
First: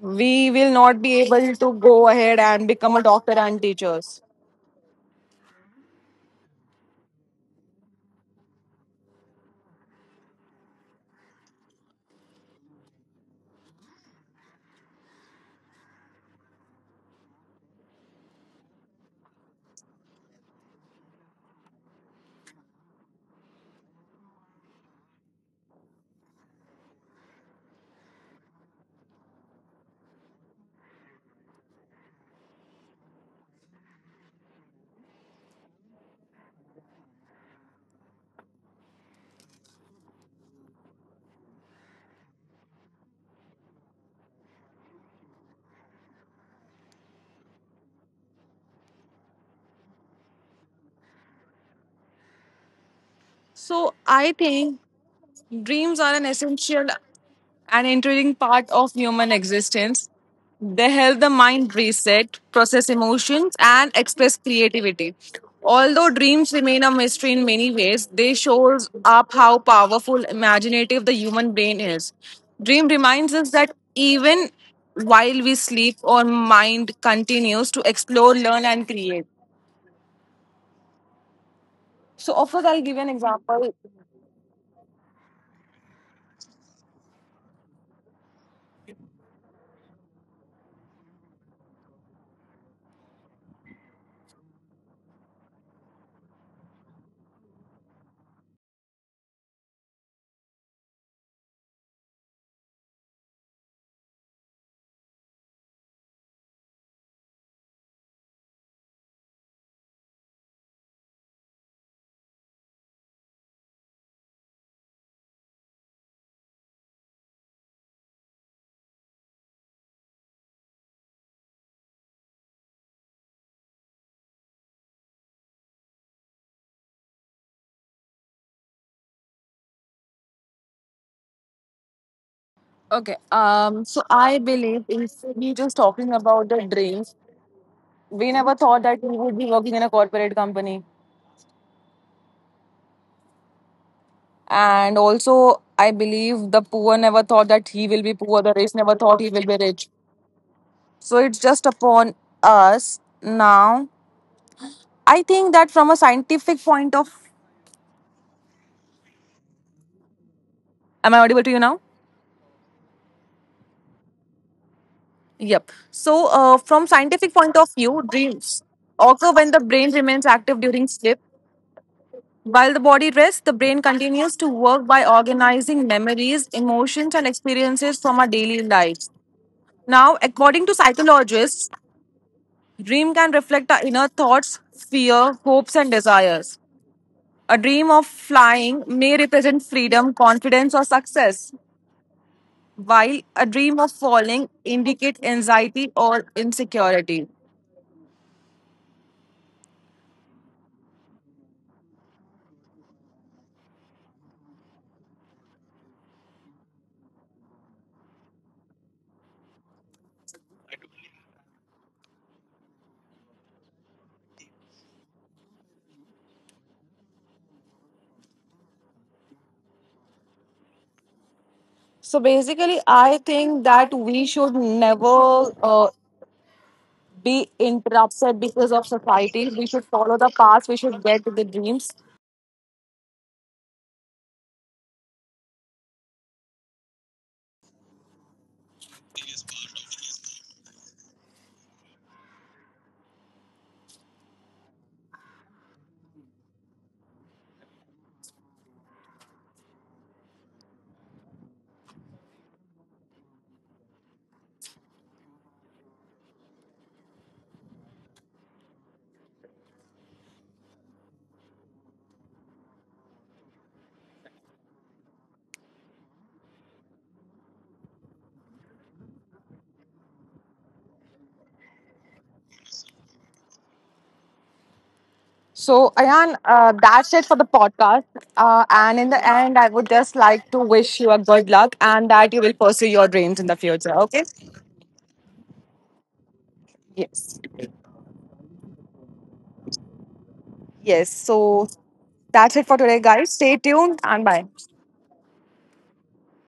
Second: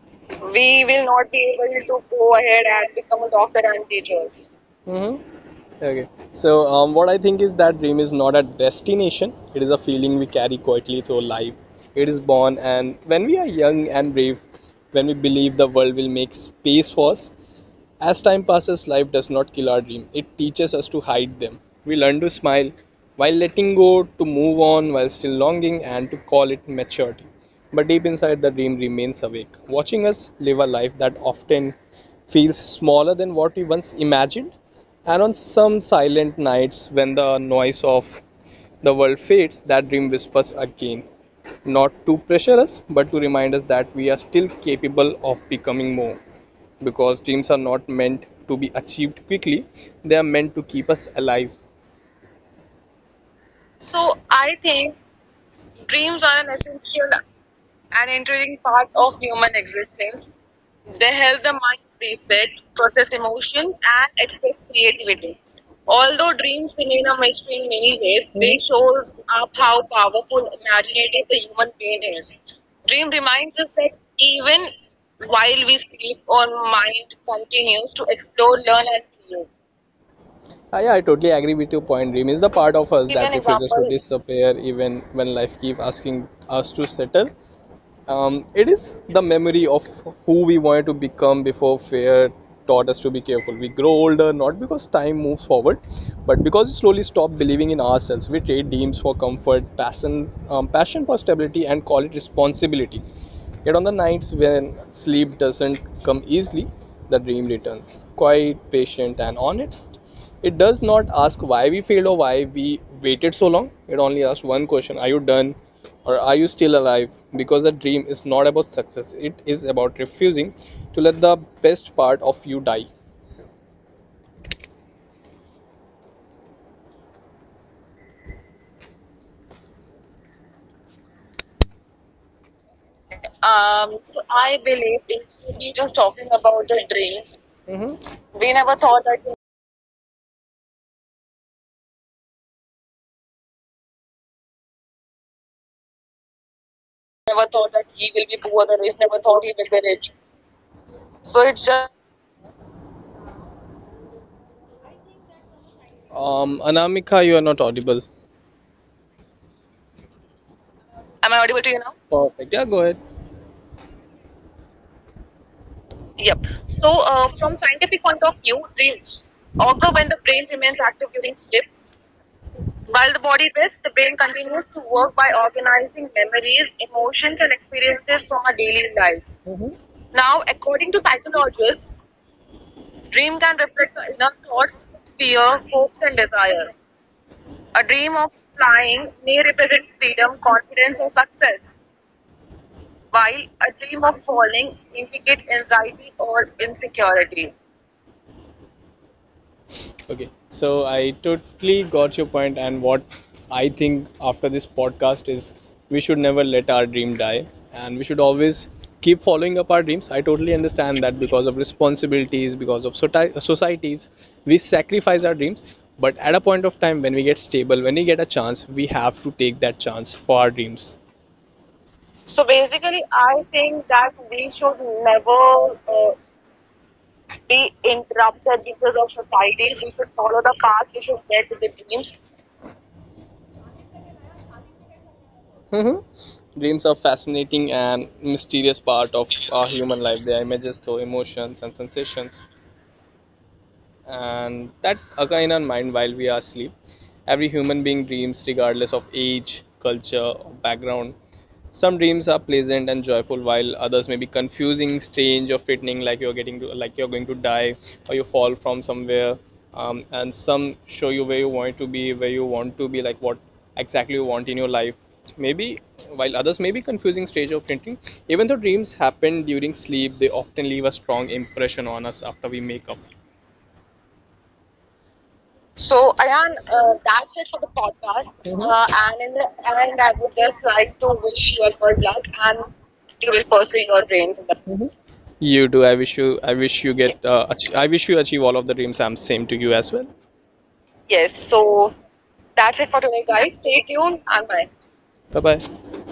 Speaker 1: we will
Speaker 2: we
Speaker 1: not
Speaker 2: will
Speaker 1: be
Speaker 2: not be
Speaker 1: able to
Speaker 2: able
Speaker 1: go
Speaker 2: to
Speaker 1: ahead
Speaker 2: go
Speaker 1: and
Speaker 2: ahead
Speaker 1: become a
Speaker 2: and
Speaker 1: doctor
Speaker 2: become a
Speaker 1: and
Speaker 2: doctor and
Speaker 1: teachers.
Speaker 2: teachers. Mhm. Okay. So, what I think is that dream is not a destination. It is a feeling we carry quietly through life. It is born, and when we are young and brave, when we believe the world will make space for us, as time passes, life does not kill our dreams, it teaches us to hide them. We learn to smile while letting go, to move on while still longing, and to call it maturity. But deep inside, the dream remains awake, watching us live a life that often feels smaller than what we once imagined. And on some silent nights, when the noise of the world fades, that dream whispers again, not to pressure us, but to remind us that we are still capable of becoming more, because dreams are not meant to be achieved quickly, they are meant to keep us alive.
Speaker 1: So I
Speaker 2: So I
Speaker 1: think
Speaker 2: think
Speaker 1: dreams are an
Speaker 2: dreams are an
Speaker 1: essential,
Speaker 2: essential
Speaker 1: an
Speaker 2: an
Speaker 1: intriguing part
Speaker 2: intriguing
Speaker 1: of
Speaker 2: part
Speaker 1: human
Speaker 2: of human
Speaker 1: existence.
Speaker 2: existence.
Speaker 1: They help the
Speaker 2: They help the
Speaker 1: mind
Speaker 2: mind
Speaker 1: reset,
Speaker 2: reset,
Speaker 1: process
Speaker 2: process
Speaker 1: emotions, and
Speaker 2: emotions, and
Speaker 1: express
Speaker 2: express
Speaker 1: creativity.
Speaker 2: creativity.
Speaker 1: Although
Speaker 2: Although
Speaker 1: dreams remain a
Speaker 2: dreams remain
Speaker 1: mystery
Speaker 2: a
Speaker 1: in many
Speaker 2: mystery in
Speaker 1: ways,
Speaker 2: many
Speaker 1: they
Speaker 2: ways,
Speaker 1: show
Speaker 2: they show
Speaker 1: up how
Speaker 2: up how
Speaker 1: powerful,
Speaker 2: powerful,
Speaker 1: imaginative the
Speaker 2: imaginative
Speaker 1: human
Speaker 2: the
Speaker 1: brain
Speaker 2: human
Speaker 1: is.
Speaker 2: brain is.
Speaker 1: Dream
Speaker 2: Dream
Speaker 1: reminds us
Speaker 2: reminds
Speaker 1: that
Speaker 2: us that
Speaker 1: even
Speaker 2: even
Speaker 1: while we
Speaker 2: while we
Speaker 1: sleep, our
Speaker 2: sleep, our
Speaker 1: mind
Speaker 2: mind
Speaker 1: continues to
Speaker 2: continues to
Speaker 1: explore, learn,
Speaker 2: explore,
Speaker 1: and
Speaker 2: learn, and
Speaker 1: create.
Speaker 2: create. Ah, yeah, I totally agree with your point.
Speaker 1: So,
Speaker 2: Dream
Speaker 1: of
Speaker 2: is
Speaker 1: course,
Speaker 2: the
Speaker 1: I'll
Speaker 2: part
Speaker 1: give
Speaker 2: of
Speaker 1: an
Speaker 2: us give that an
Speaker 1: example.
Speaker 2: refuses to example disappear even when life keeps asking us to settle. It is the memory of who we wanted to become before fear taught us to be careful. We grow older not because time moves forward, but because we slowly stop believing in ourselves. We trade dreams for comfort, passion, passion for stability, and call it responsibility. Yet on the nights when sleep doesn't come easily, the dream returns, quiet, patient, and honest. It does not ask why we failed or why we waited so long. It only asks one question: are you done, or are you still alive? Because a dream is not about success, it is about refusing to let the best part of you die.
Speaker 1: Okay. So I
Speaker 2: So I
Speaker 1: believe if
Speaker 2: believe
Speaker 1: we just
Speaker 2: if we
Speaker 1: talking
Speaker 2: just
Speaker 1: about
Speaker 2: talking
Speaker 1: the
Speaker 2: about the
Speaker 1: dreams,
Speaker 2: dreams,
Speaker 1: we never
Speaker 2: mm-hmm, we
Speaker 1: thought
Speaker 2: never
Speaker 1: that we
Speaker 2: thought
Speaker 1: would
Speaker 2: that
Speaker 1: be
Speaker 2: he
Speaker 1: working in a corporate company. And also, I believe the poor never
Speaker 2: never
Speaker 1: thought
Speaker 2: thought that
Speaker 1: that he
Speaker 2: he
Speaker 1: will
Speaker 2: will be
Speaker 1: be poor,
Speaker 2: poor
Speaker 1: the
Speaker 2: or
Speaker 1: rich
Speaker 2: he's
Speaker 1: never
Speaker 2: never
Speaker 1: thought
Speaker 2: thought
Speaker 1: he
Speaker 2: he will
Speaker 1: will be
Speaker 2: be rich.
Speaker 1: rich. So
Speaker 2: So it's
Speaker 1: it's just
Speaker 2: just
Speaker 1: upon us now. I think that from a scientific point
Speaker 2: Anamika,
Speaker 1: of
Speaker 2: you are not audible. Am I
Speaker 1: am I
Speaker 2: audible
Speaker 1: audible
Speaker 2: to
Speaker 1: to
Speaker 2: you
Speaker 1: you
Speaker 2: now?
Speaker 1: now?
Speaker 2: Perfect, yeah, go ahead.
Speaker 1: Yep.
Speaker 2: Yep.
Speaker 1: So
Speaker 2: So
Speaker 1: from
Speaker 2: from
Speaker 1: scientific point of
Speaker 2: scientific point
Speaker 1: view,
Speaker 2: of view,
Speaker 1: dreams
Speaker 2: dreams.
Speaker 1: occur when the
Speaker 2: Although when
Speaker 1: brain
Speaker 2: the brain
Speaker 1: remains
Speaker 2: remains
Speaker 1: active
Speaker 2: active
Speaker 1: during
Speaker 2: during
Speaker 1: sleep.
Speaker 2: sleep,
Speaker 1: While the
Speaker 2: while the
Speaker 1: body
Speaker 2: body
Speaker 1: rests, the
Speaker 2: rests, the
Speaker 1: brain
Speaker 2: brain
Speaker 1: continues
Speaker 2: continues
Speaker 1: to
Speaker 2: to
Speaker 1: work
Speaker 2: work
Speaker 1: by
Speaker 2: by organizing
Speaker 1: organizing memories,
Speaker 2: memories,
Speaker 1: emotions,
Speaker 2: emotions,
Speaker 1: and
Speaker 2: and
Speaker 1: experiences
Speaker 2: experiences from
Speaker 1: from our
Speaker 2: our
Speaker 1: daily
Speaker 2: daily
Speaker 1: lives.
Speaker 2: lives. Mhm.
Speaker 1: Now,
Speaker 2: Now, according
Speaker 1: according
Speaker 2: to
Speaker 1: to psychologists,
Speaker 2: psychologists, dream
Speaker 1: dream can
Speaker 2: can reflect
Speaker 1: reflect
Speaker 2: the
Speaker 1: our
Speaker 2: inner
Speaker 1: inner thoughts,
Speaker 2: thoughts, fear,
Speaker 1: fear, hopes,
Speaker 2: hopes,
Speaker 1: and
Speaker 2: and desires.
Speaker 1: desires. A
Speaker 2: A
Speaker 1: dream
Speaker 2: dream
Speaker 1: of
Speaker 2: of
Speaker 1: flying
Speaker 2: flying
Speaker 1: may
Speaker 2: may
Speaker 1: represent
Speaker 2: represent
Speaker 1: freedom,
Speaker 2: freedom,
Speaker 1: confidence, or
Speaker 2: confidence, or
Speaker 1: success,
Speaker 2: success,
Speaker 1: while
Speaker 2: while
Speaker 1: a
Speaker 2: a
Speaker 1: dream of
Speaker 2: dream of
Speaker 1: falling
Speaker 2: falling
Speaker 1: indicate
Speaker 2: indicates
Speaker 1: anxiety
Speaker 2: anxiety
Speaker 1: or
Speaker 2: or
Speaker 1: insecurity.
Speaker 2: insecurity. Okay, so I totally got your point, and what I think after this podcast is we should never let our dream die, and we should always keep following up our dreams. I totally understand that because of responsibilities, because of societies, we sacrifice our dreams. But at a point of time when we get stable, when we get a chance, we have to take that chance for our dreams.
Speaker 1: So
Speaker 2: So
Speaker 1: basically, I
Speaker 2: basically, I
Speaker 1: think that
Speaker 2: think
Speaker 1: we
Speaker 2: that
Speaker 1: should
Speaker 2: we should
Speaker 1: never
Speaker 2: never
Speaker 1: be
Speaker 2: be
Speaker 1: interrupted because
Speaker 2: interrupted
Speaker 1: of
Speaker 2: because of
Speaker 1: society. We should
Speaker 2: society. We
Speaker 1: follow
Speaker 2: should
Speaker 1: the
Speaker 2: follow
Speaker 1: path.
Speaker 2: the
Speaker 1: We should
Speaker 2: path, we
Speaker 1: get
Speaker 2: should
Speaker 1: the
Speaker 2: get to the
Speaker 1: dreams.
Speaker 2: dreams. Mm-hmm. Dreams are fascinating and mysterious part of our human life. They are images through emotions and sensations, and that occur in our mind while we are asleep. Every human being dreams, regardless of age, culture, or background. Some dreams are pleasant and joyful, while others may be confusing, strange, or frightening, like you're getting to, like you're going to die or you fall from somewhere. And some show you where you want to be, where you want to be, like what exactly you want in your life. Maybe while others may be confusing, strange, or frightening, even though dreams happen during sleep, they often leave a strong impression on us after we make up.
Speaker 1: So,
Speaker 2: So,
Speaker 1: Ayan,
Speaker 2: Ayan,
Speaker 1: that's it for the
Speaker 2: that's it for the
Speaker 1: podcast.
Speaker 2: podcast.
Speaker 1: Uh,
Speaker 2: Mm-hmm.
Speaker 1: and in the
Speaker 2: And in
Speaker 1: end, I
Speaker 2: the
Speaker 1: would just
Speaker 2: end, I
Speaker 1: like
Speaker 2: would
Speaker 1: to
Speaker 2: just
Speaker 1: wish you
Speaker 2: like
Speaker 1: a
Speaker 2: to
Speaker 1: good luck
Speaker 2: wish you all
Speaker 1: and
Speaker 2: good
Speaker 1: that you
Speaker 2: luck
Speaker 1: will
Speaker 2: and
Speaker 1: pursue your dreams in
Speaker 2: you
Speaker 1: the
Speaker 2: will
Speaker 1: future.
Speaker 2: pursue your
Speaker 1: Okay?
Speaker 2: dreams. In the- you do.
Speaker 1: Yes.
Speaker 2: I wish you achieve all of the dreams. I'm same to you as well.
Speaker 1: Yes.
Speaker 2: Yes,
Speaker 1: So,
Speaker 2: so
Speaker 1: that's it for today,
Speaker 2: that's it for
Speaker 1: guys.
Speaker 2: today,
Speaker 1: Stay
Speaker 2: guys.
Speaker 1: tuned
Speaker 2: Stay
Speaker 1: and
Speaker 2: tuned
Speaker 1: bye.
Speaker 2: and bye. Bye bye.